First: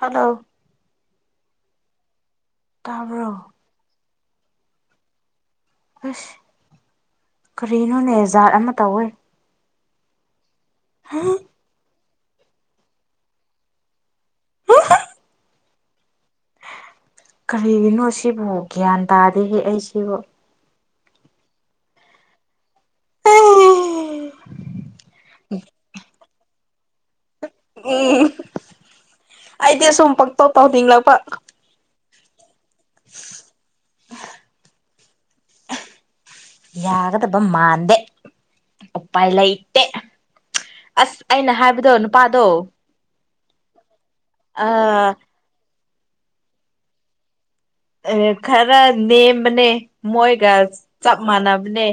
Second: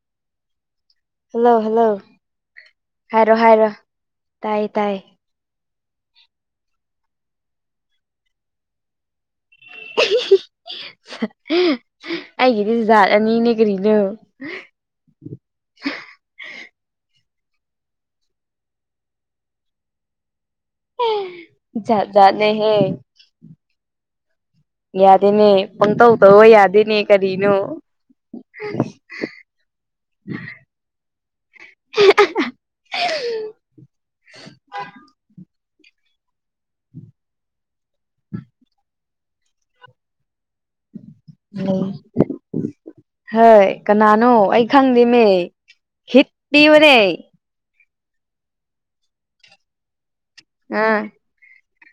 hello hello hello ꯍꯥꯏꯔꯣ ꯇꯥꯕ꯭ꯔꯣ ꯍꯥꯏꯔꯣ ꯇꯥꯏꯌꯦ ꯇꯥꯏꯌꯦ ꯑꯁ ꯀꯔꯤꯅꯣꯅꯦ ꯖꯥꯠ ꯑꯃ ꯇꯧꯋꯦ [unintelligible] ꯑꯩꯒꯤꯗꯤ ꯖꯥꯠ ꯑꯅꯤꯅꯦ ꯀꯔꯤꯅꯣ ꯀꯔꯤꯒꯤꯅꯣ ꯑꯁꯤꯕꯨ ꯒ꯭ꯌꯥꯟ ꯇꯥꯗꯦꯍꯦ ꯑꯩꯁꯤꯕꯨ ꯍꯦ ꯖꯥꯠ ꯖꯥꯠꯅꯦ ꯍꯦ ꯌꯥꯗꯦꯅꯦ ꯄꯪꯇꯧ ꯇꯧꯕ ꯌꯥꯗꯦꯅꯦ ꯀꯔꯤꯅꯣ ꯑꯩꯗꯤ ꯁꯨꯝ ꯄꯪꯇꯧ ꯇꯧꯅꯤꯡꯂꯛꯄ [unintelligible] [inaudible] ꯌꯥꯒꯗꯕ ꯃꯥꯟꯗꯦ ꯎꯄꯥꯏ ꯂꯩꯇꯦ ꯑꯁ ꯑꯩꯅ ꯍꯥꯏꯕꯗꯣ ꯅꯨꯄꯥꯗꯣ ꯍꯣꯏ ꯀꯅꯥꯅꯣ ꯑꯩ ꯑꯥ ꯈꯪꯗꯦꯃꯦ ꯍꯤꯟꯁ ꯄꯤꯌꯨꯅꯦ ꯑꯦ ꯈꯔ ꯅꯦꯝꯕꯅꯦ ꯃꯣꯏꯒ ꯑꯥ ꯆꯞ ꯃꯥꯟꯅꯕꯅꯦ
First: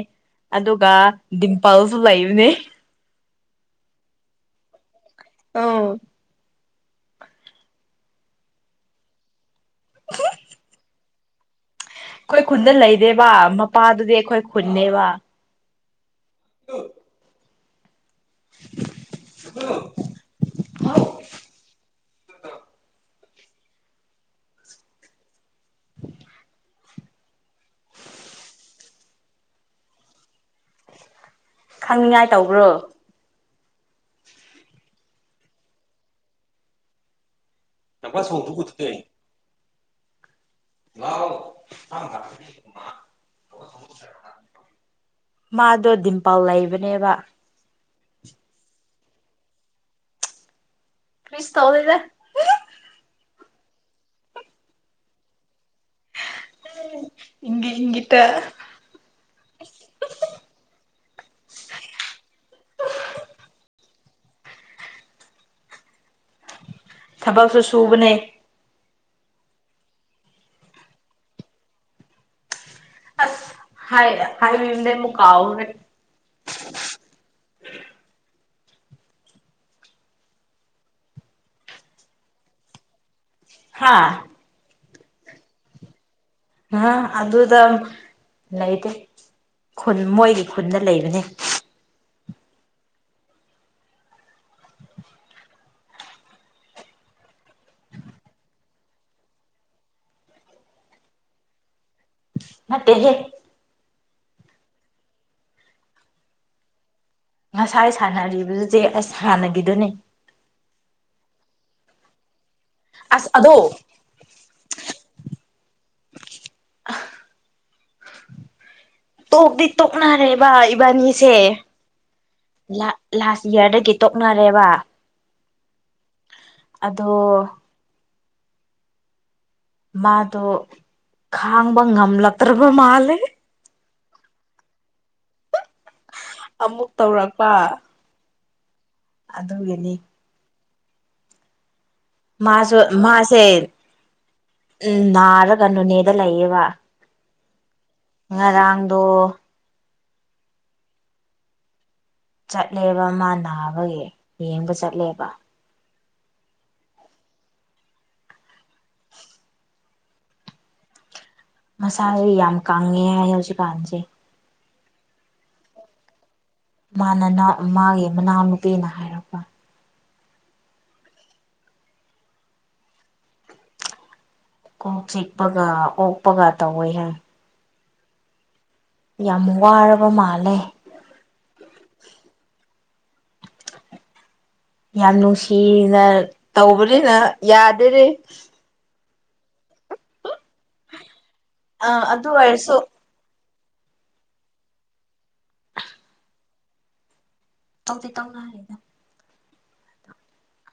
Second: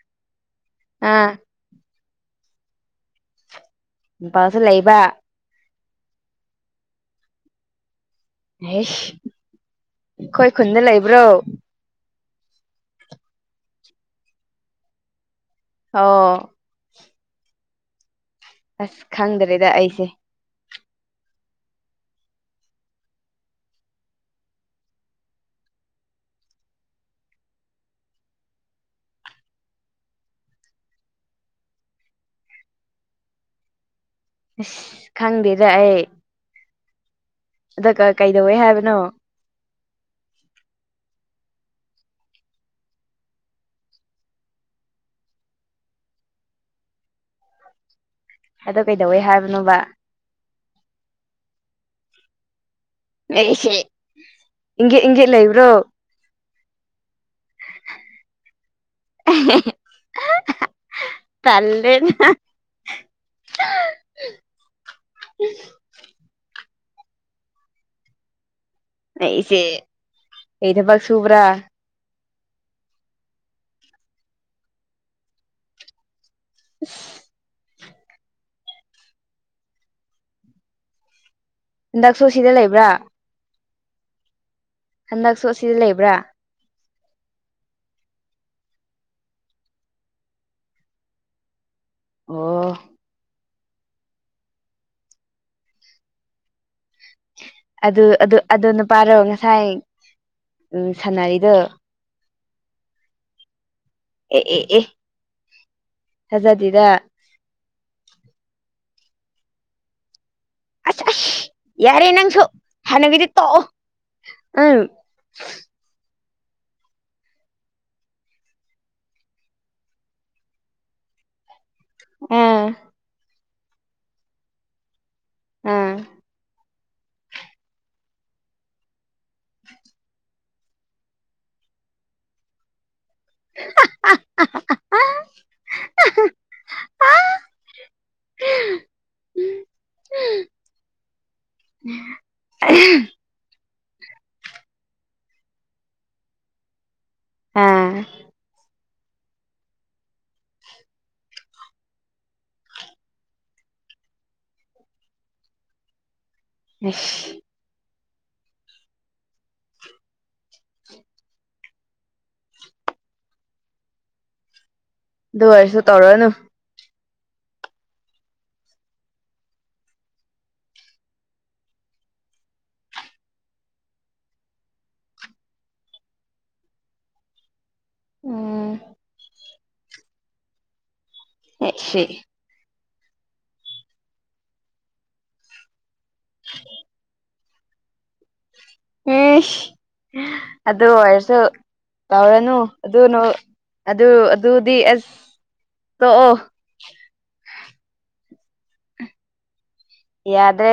ꯑꯗꯨꯒ ꯑꯥ ꯗꯤꯝꯄꯜꯁꯨ ꯂꯩꯕꯅꯦ ꯗꯤꯝꯄꯥꯜꯁꯨ ꯂꯩꯕ ꯑꯝ ꯑꯦꯁ ꯑꯩꯈꯣꯏ ꯈꯨꯟꯗ ꯂꯩꯕ꯭ꯔꯣ ꯑꯩꯈꯣꯏ ꯈꯨꯟꯗ ꯂꯩꯔꯦꯕ ꯃꯄꯥꯗꯨꯗꯤ ꯑꯩꯈꯣꯏ ꯈꯨꯟꯅꯦꯕ ꯑꯣ ꯍ [inaudible] ꯑꯁ ꯈꯪꯗ꯭ꯔꯦꯗ ꯑꯩꯁꯦ ꯑ [inaudible] ꯈꯪꯅꯤꯡꯉꯥꯏ ꯇꯧꯕ꯭ꯔꯣ ꯑꯁ ꯈꯪꯗꯦꯗ ꯑꯩ ꯑꯗꯨꯒ ꯀꯩꯗꯧꯋꯦ ꯍꯥꯏꯕꯅꯣ ꯂ ꯀ [unintelligible] ꯃꯥꯗꯣ ꯗꯤꯝꯄꯜ ꯂꯩꯕꯅꯦꯕ ꯑꯗꯨ ꯀꯩꯗꯧꯋꯦ ꯍꯥꯏꯕꯅꯣꯕ ꯀ꯭ꯔꯤꯁ ꯇꯧꯗꯦꯗ ꯑꯦꯍꯦ ꯏꯪꯒꯦꯠ ꯏꯪꯒꯦꯠ ꯂꯩꯕ꯭ꯔꯣ ꯢꯪꯒꯤꯠ ꯢꯪꯒꯤꯠꯇ [unintelligible] ꯇꯜꯂꯦꯅꯦ [inaudible] ꯍ [inaudible] ꯊꯕꯛꯁꯨ ꯁꯨꯕꯅꯦ ꯑꯩ ꯏꯆꯦ ꯀꯩ ꯊꯕꯛ ꯁꯨꯕ꯭ꯔꯥ ꯑꯁ ꯍꯥꯏ ꯍꯥꯏꯗꯦ ꯑꯃꯨꯛ ꯀꯥꯎꯈ꯭ꯔꯦ ꯑ [inaudible] ꯍꯟꯗꯛꯁꯨ ꯁꯤꯗ ꯂꯩꯕ꯭ꯔꯥ ꯍꯥꯥ ꯍꯟꯗꯛꯁꯨ ꯑꯁꯤꯗ ꯂꯩꯕ꯭ꯔꯥ ꯑ ꯑꯗꯨꯗ ꯂꯩꯇꯦ ꯈꯨꯟ ꯃꯣꯏꯒꯤ ꯈꯨꯟꯗ ꯂꯩꯕꯅꯦ ꯑꯣ ꯑꯗꯨ ꯑꯗꯨ ꯅꯨꯄꯥꯗꯣ ꯉꯁꯥꯏ ꯎꯝ ꯁꯥꯟꯅꯔꯤꯗꯣ ꯅꯠꯇꯦ ꯍꯦ ꯑꯦ ꯑꯦ ꯑꯦ ꯊꯖꯗꯦꯗ ꯉꯁꯥꯏ ꯁꯥꯟꯅꯔꯤꯗꯨꯗꯤ ꯑꯁ ꯍꯥꯟꯅꯒꯤꯗꯨꯅꯤ ꯑꯁ ꯑꯁ ꯌꯥꯔꯦ ꯅꯪꯁꯨ ꯍꯥꯟꯅꯒꯤꯗꯤ ꯑꯁ ꯑꯗꯣ ꯇꯣꯛꯑꯣ ꯎꯝ ꯇꯣꯛꯇꯤ ꯇꯣꯛꯅꯔꯦꯕ ꯏꯕꯥꯅꯤꯁꯦ ꯑꯥ ꯂꯥꯁ ꯏꯌꯥꯔꯗꯒꯤ ꯇꯣꯛꯅꯔꯦꯕ ꯑꯝ ꯑꯗꯣ ꯃꯥꯗꯣ ꯈꯥꯡꯕ ꯉꯝꯂꯛꯇ꯭ꯔꯕ ꯃꯥꯂꯦ [unintelligible] ꯑꯃꯨꯛ ꯇꯧꯔꯛꯄ ꯎꯝ [unintelligible] ꯑꯗꯨꯒꯤꯅꯤ ꯎꯝ [inaudible] ꯃꯥꯁꯨ ꯃꯥꯁꯦ ꯎꯝ ꯅꯥꯔꯒ ꯅꯣꯅꯦꯗ ꯂꯩꯌꯦꯕ ꯑꯥ ꯉꯔꯥꯡꯗꯣ ꯆꯠꯂꯦꯕ ꯃꯥ ꯅꯥꯕꯒꯤ ꯌꯦꯡꯕ ꯆꯠꯂꯦꯕ ꯢꯁ ꯃꯁꯥꯥꯁꯦ ꯌꯥꯝ ꯀꯪꯉꯦ ꯍꯥꯏ ꯍꯧꯖꯤꯛꯀꯥꯟꯁꯦ ꯑꯗꯨ ꯑꯣꯏꯔꯁꯨ ꯇꯧꯔꯅꯨ ꯃꯥꯅ ꯃꯥꯒꯤ ꯃꯅꯥꯎꯅꯨꯄꯤꯅ ꯍꯥꯏꯔꯛꯄ ꯀꯣꯛ ꯆꯤꯛꯄꯒ ꯑꯣꯛꯄꯒ ꯇꯧꯋꯦ ꯍꯥꯢ ꯎꯝ ꯌꯥꯝ ꯋꯥꯔꯕ ꯃꯥꯜꯂꯦ ꯑꯦ ꯁꯤ ꯌꯥꯝ ꯅꯨꯡꯁꯤꯅ ꯇꯧꯕꯅꯤꯅ ꯌꯥꯗꯦꯅꯦ ꯎꯝ ꯑꯗꯨ ꯑꯣꯏꯔꯁꯨ ꯑꯥ ꯑꯗꯨ ꯇꯧꯔꯅꯨ ꯑꯣꯏꯔꯁꯨ ꯑꯗꯨꯅ ꯑꯗꯨ ꯑꯗꯨꯗꯤ ꯑꯁ ꯇꯣꯛꯑꯣ ꯇꯧꯗꯤ ꯇꯧꯅꯔꯦꯗ ꯌꯥꯗ꯭ꯔꯦ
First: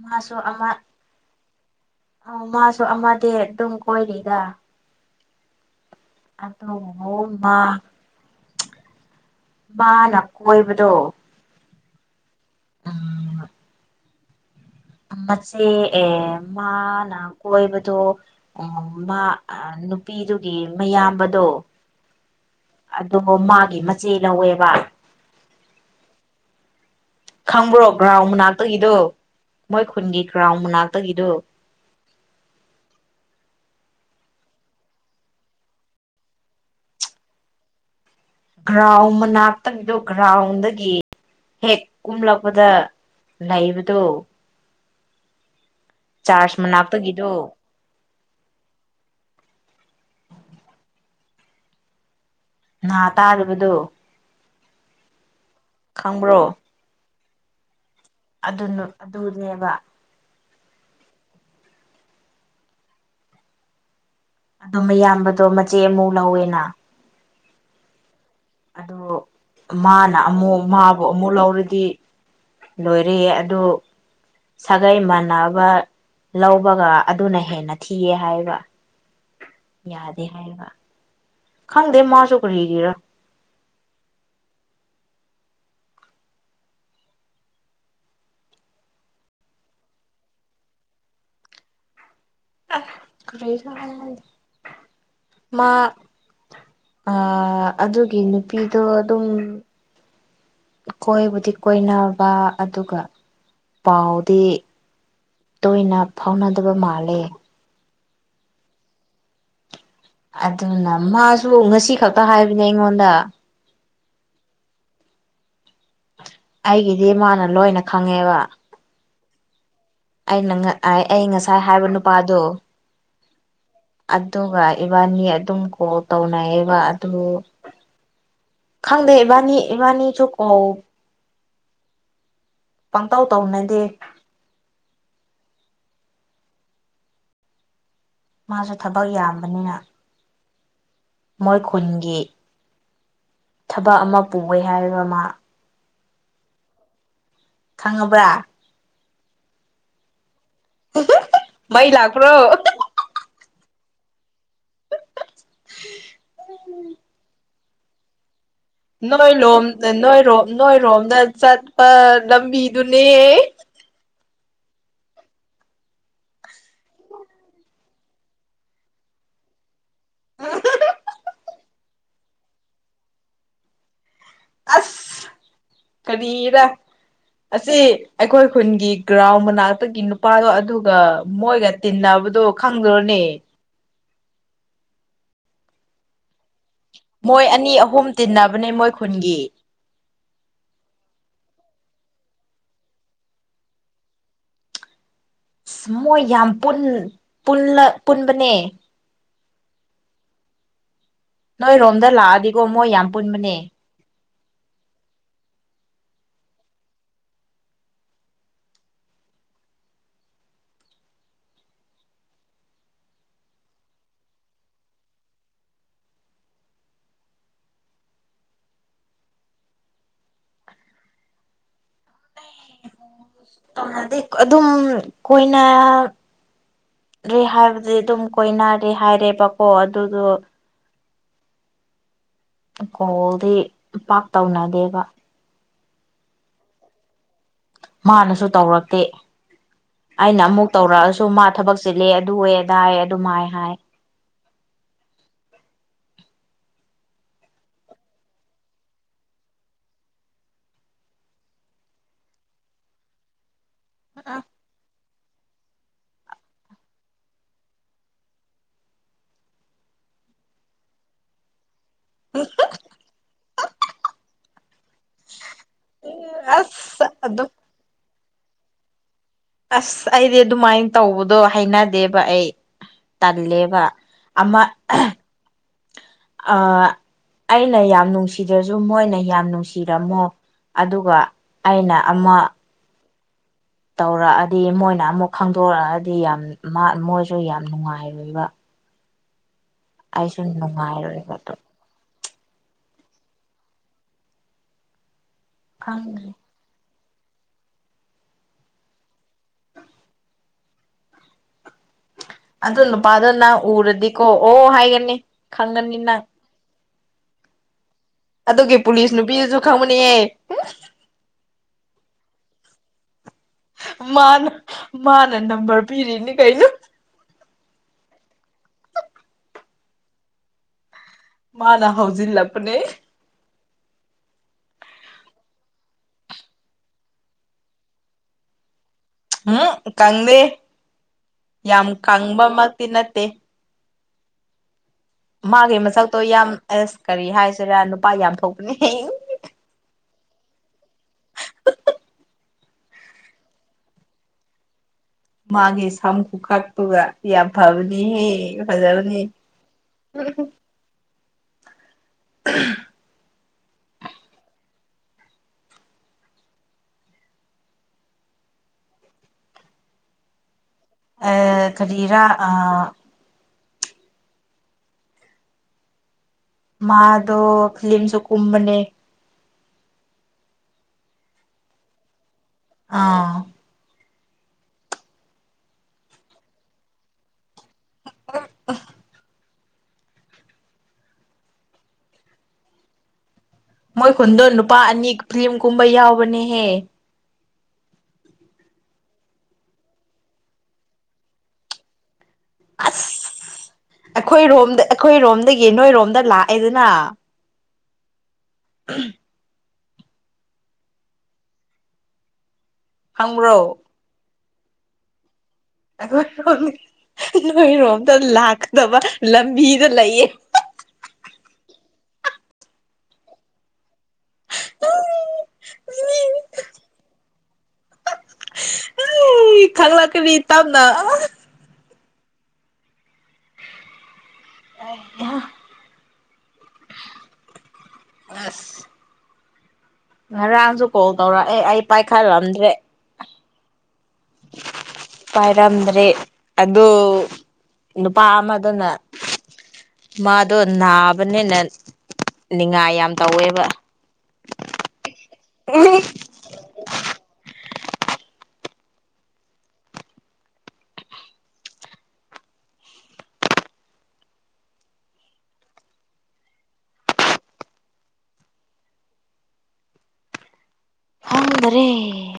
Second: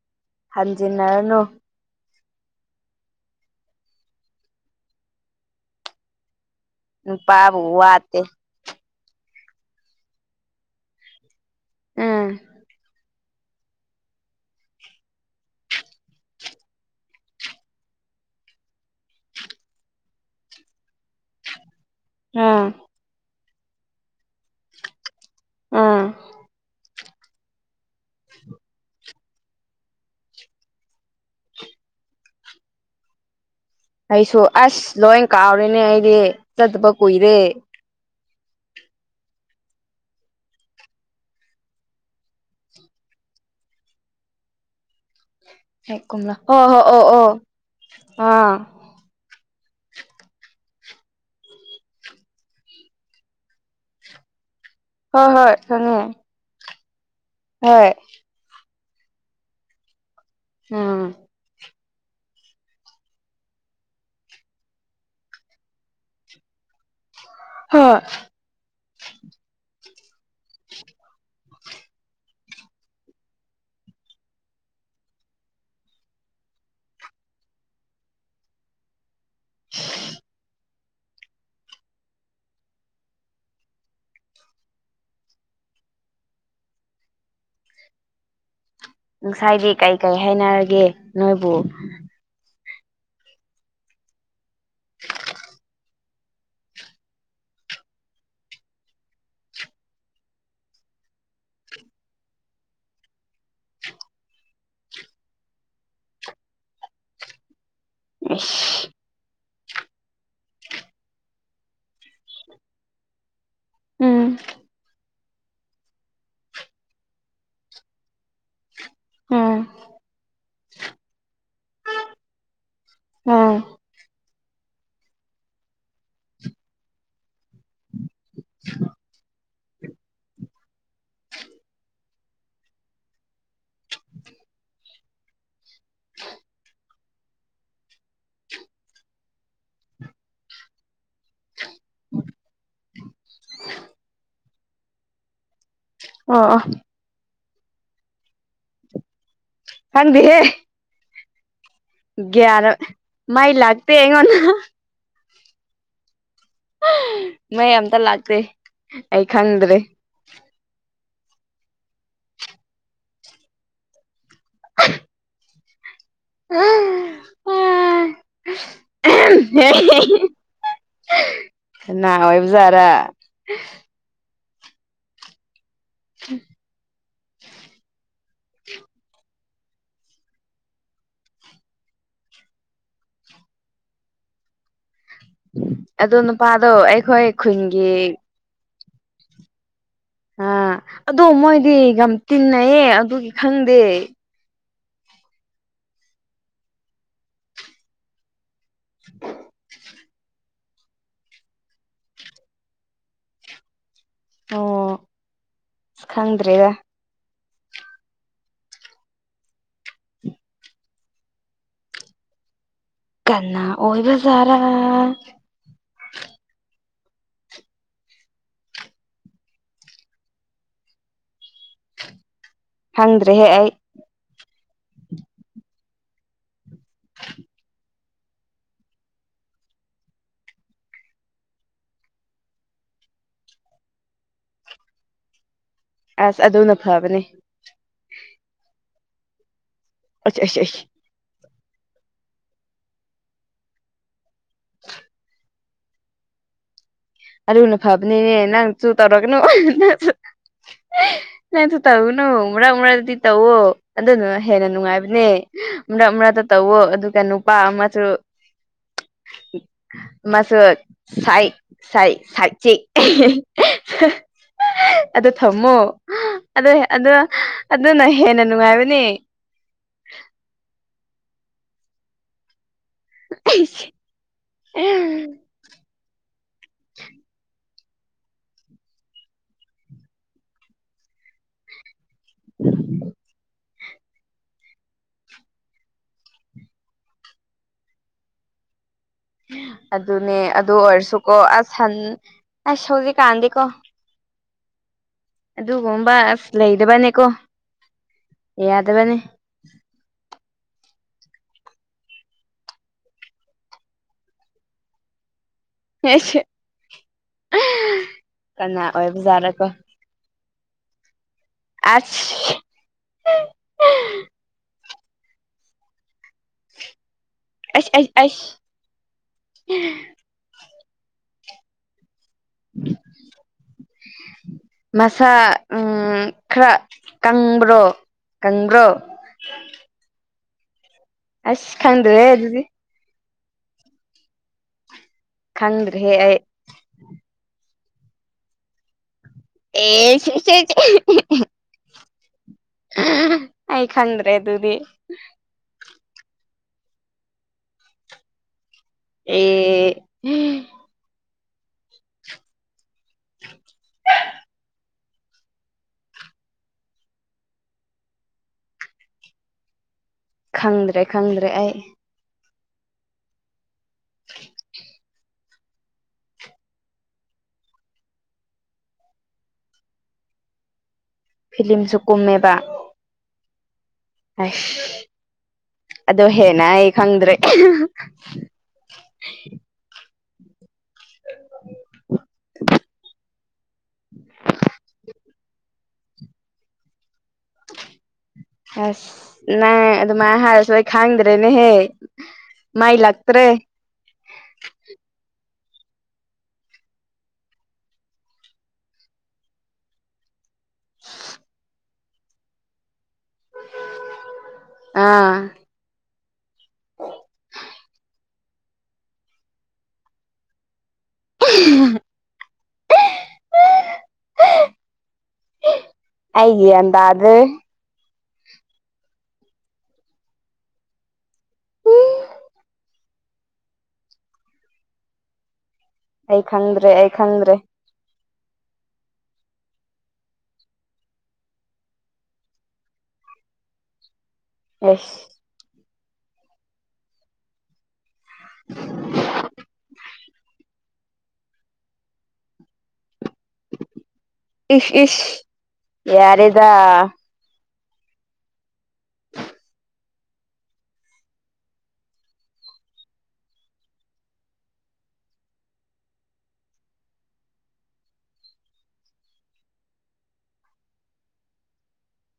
ꯃꯥ [unintelligible] ꯍꯟꯖꯤꯟꯅꯔꯅꯨ ꯑ ꯃꯥꯁꯨ ꯑꯃꯗꯤ ꯑꯗꯨꯝ ꯀꯣꯏꯔꯤꯗ ꯑꯗꯣ ꯅꯨꯄꯥꯕꯨ ꯋꯥꯠꯇꯦ ꯃꯅꯥ ꯀꯣꯏꯕꯗꯣ ꯎꯝ ꯎꯝ ꯃꯆꯦ ꯑꯦ ꯃꯥꯅ ꯀꯣꯏꯕꯗꯣ ꯎ ꯃꯥ ꯑꯥ ꯅꯨꯄꯤꯗꯨꯒꯤ ꯃꯌꯥꯝꯕꯗꯣ ꯑꯥ ꯑꯗꯣ ꯃꯥꯒꯤ ꯃꯆꯦ ꯂꯧꯋꯦꯕ ꯑꯝ ꯈꯪꯕ꯭ꯔꯣ ꯒ꯭ꯔꯥꯎꯟ ꯃꯅꯥꯛꯇꯒꯤꯗꯨ ꯃꯣꯏ ꯈꯨꯟꯒꯤ ꯒ꯭ꯔꯥꯎꯟ ꯃꯅꯥꯛꯇꯒꯤꯗꯨ ꯑꯩꯁꯨ ꯑꯁ ꯂꯣꯏ ꯀꯥꯎꯔꯦꯅꯦ ꯑꯩꯗꯤ ꯆꯠꯇꯕ ꯀꯨꯏꯔꯦ ꯒ꯭ꯔꯥꯎꯟ ꯃꯅꯥꯛꯇꯒꯤꯗꯣ ꯒ꯭ꯔꯥꯎꯟꯗꯒꯤ ꯍꯦꯛ ꯀꯨꯝꯂꯛꯄꯗ ꯂꯩꯩꯕꯗꯣ ꯍꯦꯛ ꯀꯨꯝꯂꯛ ꯑꯣ ꯍꯣ ꯑꯣ ꯑꯣ ꯑꯥ ꯅꯥ ꯇꯥꯗꯕꯗꯣ ꯍꯣꯏ ꯍꯣꯏ ꯈꯪꯉꯦ ꯈꯪꯕ꯭ꯔꯣ ꯍꯣꯏ ꯑꯗꯨꯅ ꯑꯗꯨꯅꯦꯕ ꯑꯝ ꯑꯗꯨ ꯃꯌꯥꯝꯕꯗꯣ ꯃꯆꯦ ꯑꯃꯨꯛ ꯂꯧꯋꯦꯅ ꯍꯣꯏ ꯑꯗꯨ ꯃꯥꯅ ꯑꯃꯨꯛ ꯃꯥꯕꯨ ꯑꯃꯨꯛ ꯂꯧꯔꯗꯤ ꯂꯣꯏꯔꯦ ꯑꯗꯨ ꯁꯥꯒꯩ ꯃꯥꯟꯅꯕ ꯂꯧꯕꯒ ꯑꯗꯨꯅ ꯍꯦꯟꯅ ꯊꯤꯌꯦ ꯍꯥꯏꯕ ꯌꯥꯗꯦ ꯍꯥꯏꯕ ꯈꯪꯗꯦ ꯃꯥꯁꯨ ꯀꯔꯤꯒꯤꯔ ꯉꯁꯥꯏꯗꯤ ꯀꯩ ꯀꯩ ꯍꯥꯏꯅꯔꯒꯦ ꯅꯣꯏꯕꯨ ꯑꯁ ꯀꯩꯁꯨ ꯍꯥꯢꯅꯗꯦ ꯃꯥ ꯑ ꯑꯗꯨꯒꯤ ꯅꯨꯄꯤꯗꯣ ꯑꯗꯨꯝ ꯀꯣꯏꯕꯨꯗꯤ ꯀꯣꯏꯅꯕ ꯑꯗꯨꯒ ꯄꯥꯎꯗꯤ ꯇꯣꯏꯅ ꯐꯥꯎꯅꯗꯕ ꯃꯥꯜꯂꯦ ꯢꯁ ꯑꯗꯨꯅ ꯃꯥꯁꯨ ꯉꯁꯤ ꯈꯛꯇ ꯍꯥꯏꯕꯅꯦ ꯑꯩꯉꯣꯟꯗ ꯎꯝ ꯑꯩꯒꯤꯗꯤ ꯃꯥꯅ ꯂꯣꯏꯅ ꯈꯪꯉꯦꯕ ꯎꯝ ꯑꯩꯅ ꯑꯩ ꯉꯁꯥꯏ ꯍꯥꯏꯕ ꯅꯨꯄꯥꯗꯣ ꯑꯝ ꯑꯗꯨꯒ ꯏꯕꯥꯅꯤ ꯑꯗꯨꯝ ꯒꯣꯜ ꯇꯧꯅꯩꯑꯦꯕ ꯑꯗꯨ ꯈꯪꯗꯦ ꯢꯕꯥꯅꯤ ꯏꯕꯥꯅꯤꯁꯨ ꯒꯣꯜ ꯄꯪꯇꯧ ꯇꯧꯅꯗꯦ ꯃꯥꯁꯨ ꯊꯕꯛ ꯌꯥꯝꯕꯅꯤꯅ ꯃꯣꯏ ꯈꯨꯟꯒꯤ ꯊꯕꯛ ꯑꯃ ꯄꯨꯌꯦ ꯍꯥꯏꯌꯦꯕ ꯃꯥ ꯑꯣ ꯑꯣ ꯈꯪꯉꯥꯕ꯭ꯔꯥ ꯈꯪꯗꯦꯍꯦ [unintelligible] ꯂꯥꯛꯄ꯭ꯔꯣ ꯒ꯭ꯌꯥꯔ ꯃꯩ ꯂꯥꯛꯇꯦ ꯑꯩꯉꯣꯟꯗ [unintelligible] ꯃꯩ ꯑꯝꯇ ꯂꯥꯛꯇꯦ ꯑꯩ ꯅꯣꯏꯂꯣꯝ ꯈꯪꯗ꯭ꯔꯦ ꯅꯣꯏꯔꯣꯝ ꯅꯣꯏꯔꯣꯝꯗ ꯆꯠꯄ ꯂꯝꯕꯤꯗꯨꯅꯦ [unintelligible] [unintelligible] ꯀꯅꯥ ꯑꯣꯏꯕꯖꯥꯔ ꯑꯁ ꯀꯔꯤꯔ ꯑꯁꯤ ꯑꯩꯈꯣꯏ ꯈꯨꯟꯒꯤ ꯒ꯭ꯔꯥꯎꯟ ꯃꯅꯥꯛꯇꯒꯤ ꯅꯨꯄꯥꯗꯣ ꯑꯗꯨꯒ ꯃꯣꯏꯒ ꯇꯤꯟꯅꯕꯗꯣ ꯈꯪꯗ꯭ꯔꯣꯅꯦ ꯑꯗꯣ ꯅꯨꯄꯥꯗꯣ ꯑꯩꯈꯣꯏ ꯃꯣꯏ ꯑꯅꯤ ꯈꯨꯟꯒꯤ ꯑꯍꯨꯝ ꯇꯤꯟꯅꯕꯅꯦ ꯃꯣꯏ ꯈꯨꯟꯒꯤ ꯑꯥ ꯑꯗꯣ ꯃꯣꯏꯗꯤ ꯌꯥꯝ ꯇꯤꯟꯅꯩꯌꯦ ꯑꯗꯨꯒꯤ ꯈꯪꯗꯦ ꯃꯣꯏ ꯌꯥꯝ ꯄꯨꯟ ꯄꯨꯟꯂ ꯄꯨꯟꯕꯅꯦ [inaudible] ꯅꯣꯏꯔꯣꯝꯗ ꯂꯥꯛꯑꯗꯤꯀꯣ ꯃꯣꯏ ꯌꯥꯝ ꯄꯨꯟꯕꯅꯦ ꯑꯣ ꯈꯪꯗ꯭꯭ꯔꯦꯗ ꯀꯅꯥ ꯑꯣꯏꯕ ꯖꯥꯔ ꯈꯪꯗ꯭ꯔꯦꯍꯦ ꯑꯩ ꯑꯗꯨꯝ ꯀꯣꯏꯅꯔꯦ ꯍꯥꯏꯕ ꯖꯤ ꯑꯗꯨꯝ ꯀꯣꯏꯅꯔꯦ ꯍꯥꯏꯔꯦꯕꯀꯣ ꯑꯗꯨꯗꯣ ꯀꯣꯜꯗꯤ ꯄꯥꯛ ꯇꯧꯅꯗꯦꯕ ꯑꯁ ꯑꯗꯨꯅ ꯐꯕꯅꯦ ꯃꯥꯅꯁꯨ ꯇꯧꯔꯛꯇꯦ ꯑꯁ ꯑꯩꯅ ꯑꯁ ꯑꯃꯨꯛ ꯑꯁ ꯇꯧꯔꯛꯑꯁꯨ ꯃꯥ ꯊꯕꯛ ꯆꯤꯜꯂꯦ ꯑꯗꯨꯋꯦ ꯑꯗꯥꯌꯦ ꯑꯗꯨꯝ ꯍꯥꯏ ꯍꯥꯏ [inaudible] ꯑꯗꯨꯅ ꯐꯕꯅꯤꯅꯦ ꯅꯪꯆꯨ ꯇꯧꯔꯒꯅꯨ ꯅꯆꯨ ꯅꯪꯁꯨ ꯇꯧꯒꯨꯅꯨ ꯃꯔꯛ ꯃꯔꯛꯗꯤ ꯇꯧꯑꯣ ꯑꯗꯨꯅ ꯍꯦꯟꯅ ꯅꯨꯡꯉꯥꯏꯕꯅꯦ ꯃꯔꯛ ꯃꯔꯛꯇ ꯇꯧꯋꯣ ꯑꯗꯨꯒ ꯅꯨꯄꯥ ꯑꯃꯁꯨ ꯃꯁꯨ ꯁꯥꯏꯗ ꯁꯥꯏꯗ ꯁꯥꯏ ꯆꯤꯛ ꯑꯗꯨ ꯊꯝꯃꯣ ꯑꯗꯨꯍꯦ ꯑꯁ ꯑꯗꯨ ꯑꯗꯨꯝ ꯑꯗꯨꯅ ꯍꯦꯟꯅ ꯅꯨꯡꯉꯥꯏꯕꯅꯦ ꯑꯁ ꯑꯩꯗꯤ ꯑꯗꯨꯃꯥꯏꯟ ꯇꯧꯕꯗꯣ ꯍꯥꯏꯅꯗꯦꯕ ꯑꯩ ꯇꯜꯦꯕ ꯑꯃ ꯑꯥ ꯑꯩꯅ ꯌꯥꯝ ꯅꯨꯡꯁꯤꯗ꯭ꯔꯖꯨ ꯃꯣꯏꯅ ꯌꯥꯝ ꯅꯨꯡꯁꯤꯔꯝꯃꯣ ꯑꯗꯨꯒ ꯑꯩꯅ ꯑꯃ ꯇꯧꯔꯛꯑꯗꯤ ꯃꯣꯏꯅ ꯑꯃꯨꯛ ꯈꯪꯗꯣꯔꯛꯑꯗꯤ ꯌꯥꯝ ꯃꯥ ꯃꯣꯏꯁꯨ ꯌꯥꯝ ꯅꯨꯡꯉꯥꯏꯔꯣꯏꯕ ꯑꯗꯨꯅꯦ ꯑꯩꯁꯨ ꯑꯗꯨ ꯑꯣꯏꯔꯁꯨꯀꯣ ꯅꯨꯡꯉꯥꯏꯔꯣꯏꯕ ꯑꯗꯣ ꯑꯁ ꯁꯟ ꯑꯁ ꯍꯧꯖꯤꯛꯀꯥꯟꯗꯤꯀꯣ ꯑꯗꯨꯒꯨꯝꯕ ꯈꯪꯗ꯭ꯔꯦ ꯑꯁ ꯂꯩꯗꯕꯅꯦꯀꯣ ꯌꯥꯗꯕꯅꯦ ꯑꯗꯨ ꯅꯨꯄꯥꯗꯣ ꯅꯪ ꯎꯔꯗꯤꯀꯣ ꯑꯣ ꯍꯥꯏꯒꯅꯤ ꯈꯪꯒꯅꯤ ꯅꯪ [unintelligible] ꯑꯗꯨꯒꯤ ꯄꯨꯂꯤꯁ ꯅꯨꯄꯤꯗꯨꯖꯨ ꯑꯣꯏꯕꯖꯥꯠꯔꯀꯣ ꯈꯪꯕꯅꯤꯍꯦ ꯑꯁ ꯃꯥꯅ ꯃꯥꯅ ꯅꯝꯕꯔ ꯄꯤꯔꯤꯅꯤ ꯀꯩꯅꯣ ꯑꯩꯁ ꯑꯩ ꯑꯩꯁ ꯃꯥꯅꯥ ꯍꯧꯖꯤꯜꯂꯄꯅꯦ ꯃꯁꯥ ꯎꯝ ꯈꯔ ꯀꯪꯕ꯭ꯔꯣ ꯀꯪꯕ꯭ꯔꯣ ꯎꯝ ꯀꯪꯗꯦ ꯑꯁ ꯌꯥꯝ ꯈꯪꯗ꯭ꯔꯦ ꯑꯗꯨꯗꯤ ꯀꯪꯕꯃꯛꯇꯤ ꯅꯠꯇꯦ ꯃꯥꯒꯤ ꯈꯪꯗ꯭ꯔꯦꯍꯦ ꯃꯁꯛꯇꯣ ꯑꯩ ꯌꯥꯝ ꯑꯁ ꯀꯔꯤ ꯍꯥꯏꯁꯤꯔꯥ ꯅꯨꯄꯥ ꯌꯥꯝ ꯊꯣꯛꯄꯅꯦ ꯑꯦ [unintelligible] ꯑꯩ ꯈꯪꯗ꯭ꯔꯦ ꯑꯗꯨꯗꯤ ꯃꯥꯒꯤ ꯁꯝ ꯈꯨꯨꯀꯛꯇꯨꯒ ꯌꯥꯝ ꯐꯕꯅꯤꯍꯦ ꯐꯖꯕꯅꯤ ꯑꯦ [unintelligible] [inaudible] ꯈꯪꯗ꯭ꯔꯦ ꯈꯪꯗ꯭ꯔꯦ ꯑꯦ ꯑꯩ ꯀꯔꯤꯔꯥ ꯑꯥ [inaudible] ꯃꯥꯗꯣ ꯐꯤꯂꯤꯝꯁꯨ ꯀꯨꯝꯕꯅꯦ ꯐꯤꯂꯤꯝꯁꯨ ꯀꯨꯝꯃꯦꯕ ꯑꯥ ꯑꯩꯁ ꯑꯗꯨ ꯍꯦꯟꯅ ꯑꯩ ꯈꯪꯗ꯭ꯔꯦ ꯃꯣꯏ ꯈꯨꯟꯗꯣ ꯅꯨꯄꯥ ꯑꯅꯤ ꯐꯤꯂꯤꯝ ꯀꯨꯝꯕ ꯌꯥꯎꯕꯅꯦꯍꯦ ꯑꯁ ꯅꯪ ꯑꯗꯨꯃꯥꯏ ꯍꯥꯏꯔꯁꯨ ꯑꯩ ꯈꯪꯗ꯭ꯔꯦꯅꯦ ꯍꯦ ꯃꯩ ꯑꯁ ꯂꯥꯥꯛꯇ꯭ꯔꯦ ꯑꯩꯈꯣꯏꯔꯣꯝꯗ ꯑꯩꯈꯣꯏꯔꯣꯝꯗꯒꯤ ꯅꯣꯏꯔꯣꯝꯗ ꯂꯥꯛꯑꯦꯗꯅ [inaudible] [inaudible] ꯈꯪꯕ꯭ꯔꯣ ꯑꯥ ꯑꯈꯣꯏꯔꯣꯝꯗꯩꯩ ꯅꯣꯏꯔꯣꯝꯗ ꯂꯥꯛꯀꯗꯕ ꯂꯝꯕꯤꯗ ꯂꯩꯌꯦ ꯑꯩ ꯒꯌ꯭ꯥꯟ ꯇꯥꯗ꯭ꯔꯦ ꯏ ꯈꯪꯂꯛꯀꯅꯤ ꯇꯞꯅ ꯑꯩ ꯍꯥ ꯑꯩ ꯈꯪꯗ꯭ꯔꯦ ꯑꯩ ꯈꯪꯗ꯭ꯔꯦ ꯑꯁ ꯉꯔꯥꯡꯁꯨ ꯀꯣꯜ ꯇꯧꯔꯛꯑꯦ ꯑꯩ ꯄꯥꯏꯈꯠꯂꯝꯗ꯭ꯔꯦ [inaudible] ꯑꯩꯁ ꯄꯥꯏꯔꯝꯗ꯭ꯔꯦ ꯑꯗꯨ ꯅꯨꯄꯥ ꯑꯃꯗꯨꯅ ꯃꯥꯗꯣ ꯅꯥꯕꯅꯦꯅ ꯅꯤꯡꯉꯥꯏ ꯌꯥꯝ ꯇꯧꯋꯦ ꯏꯁ ꯏꯁ ꯌꯥꯔꯦꯗ ꯈꯪꯗꯔꯦ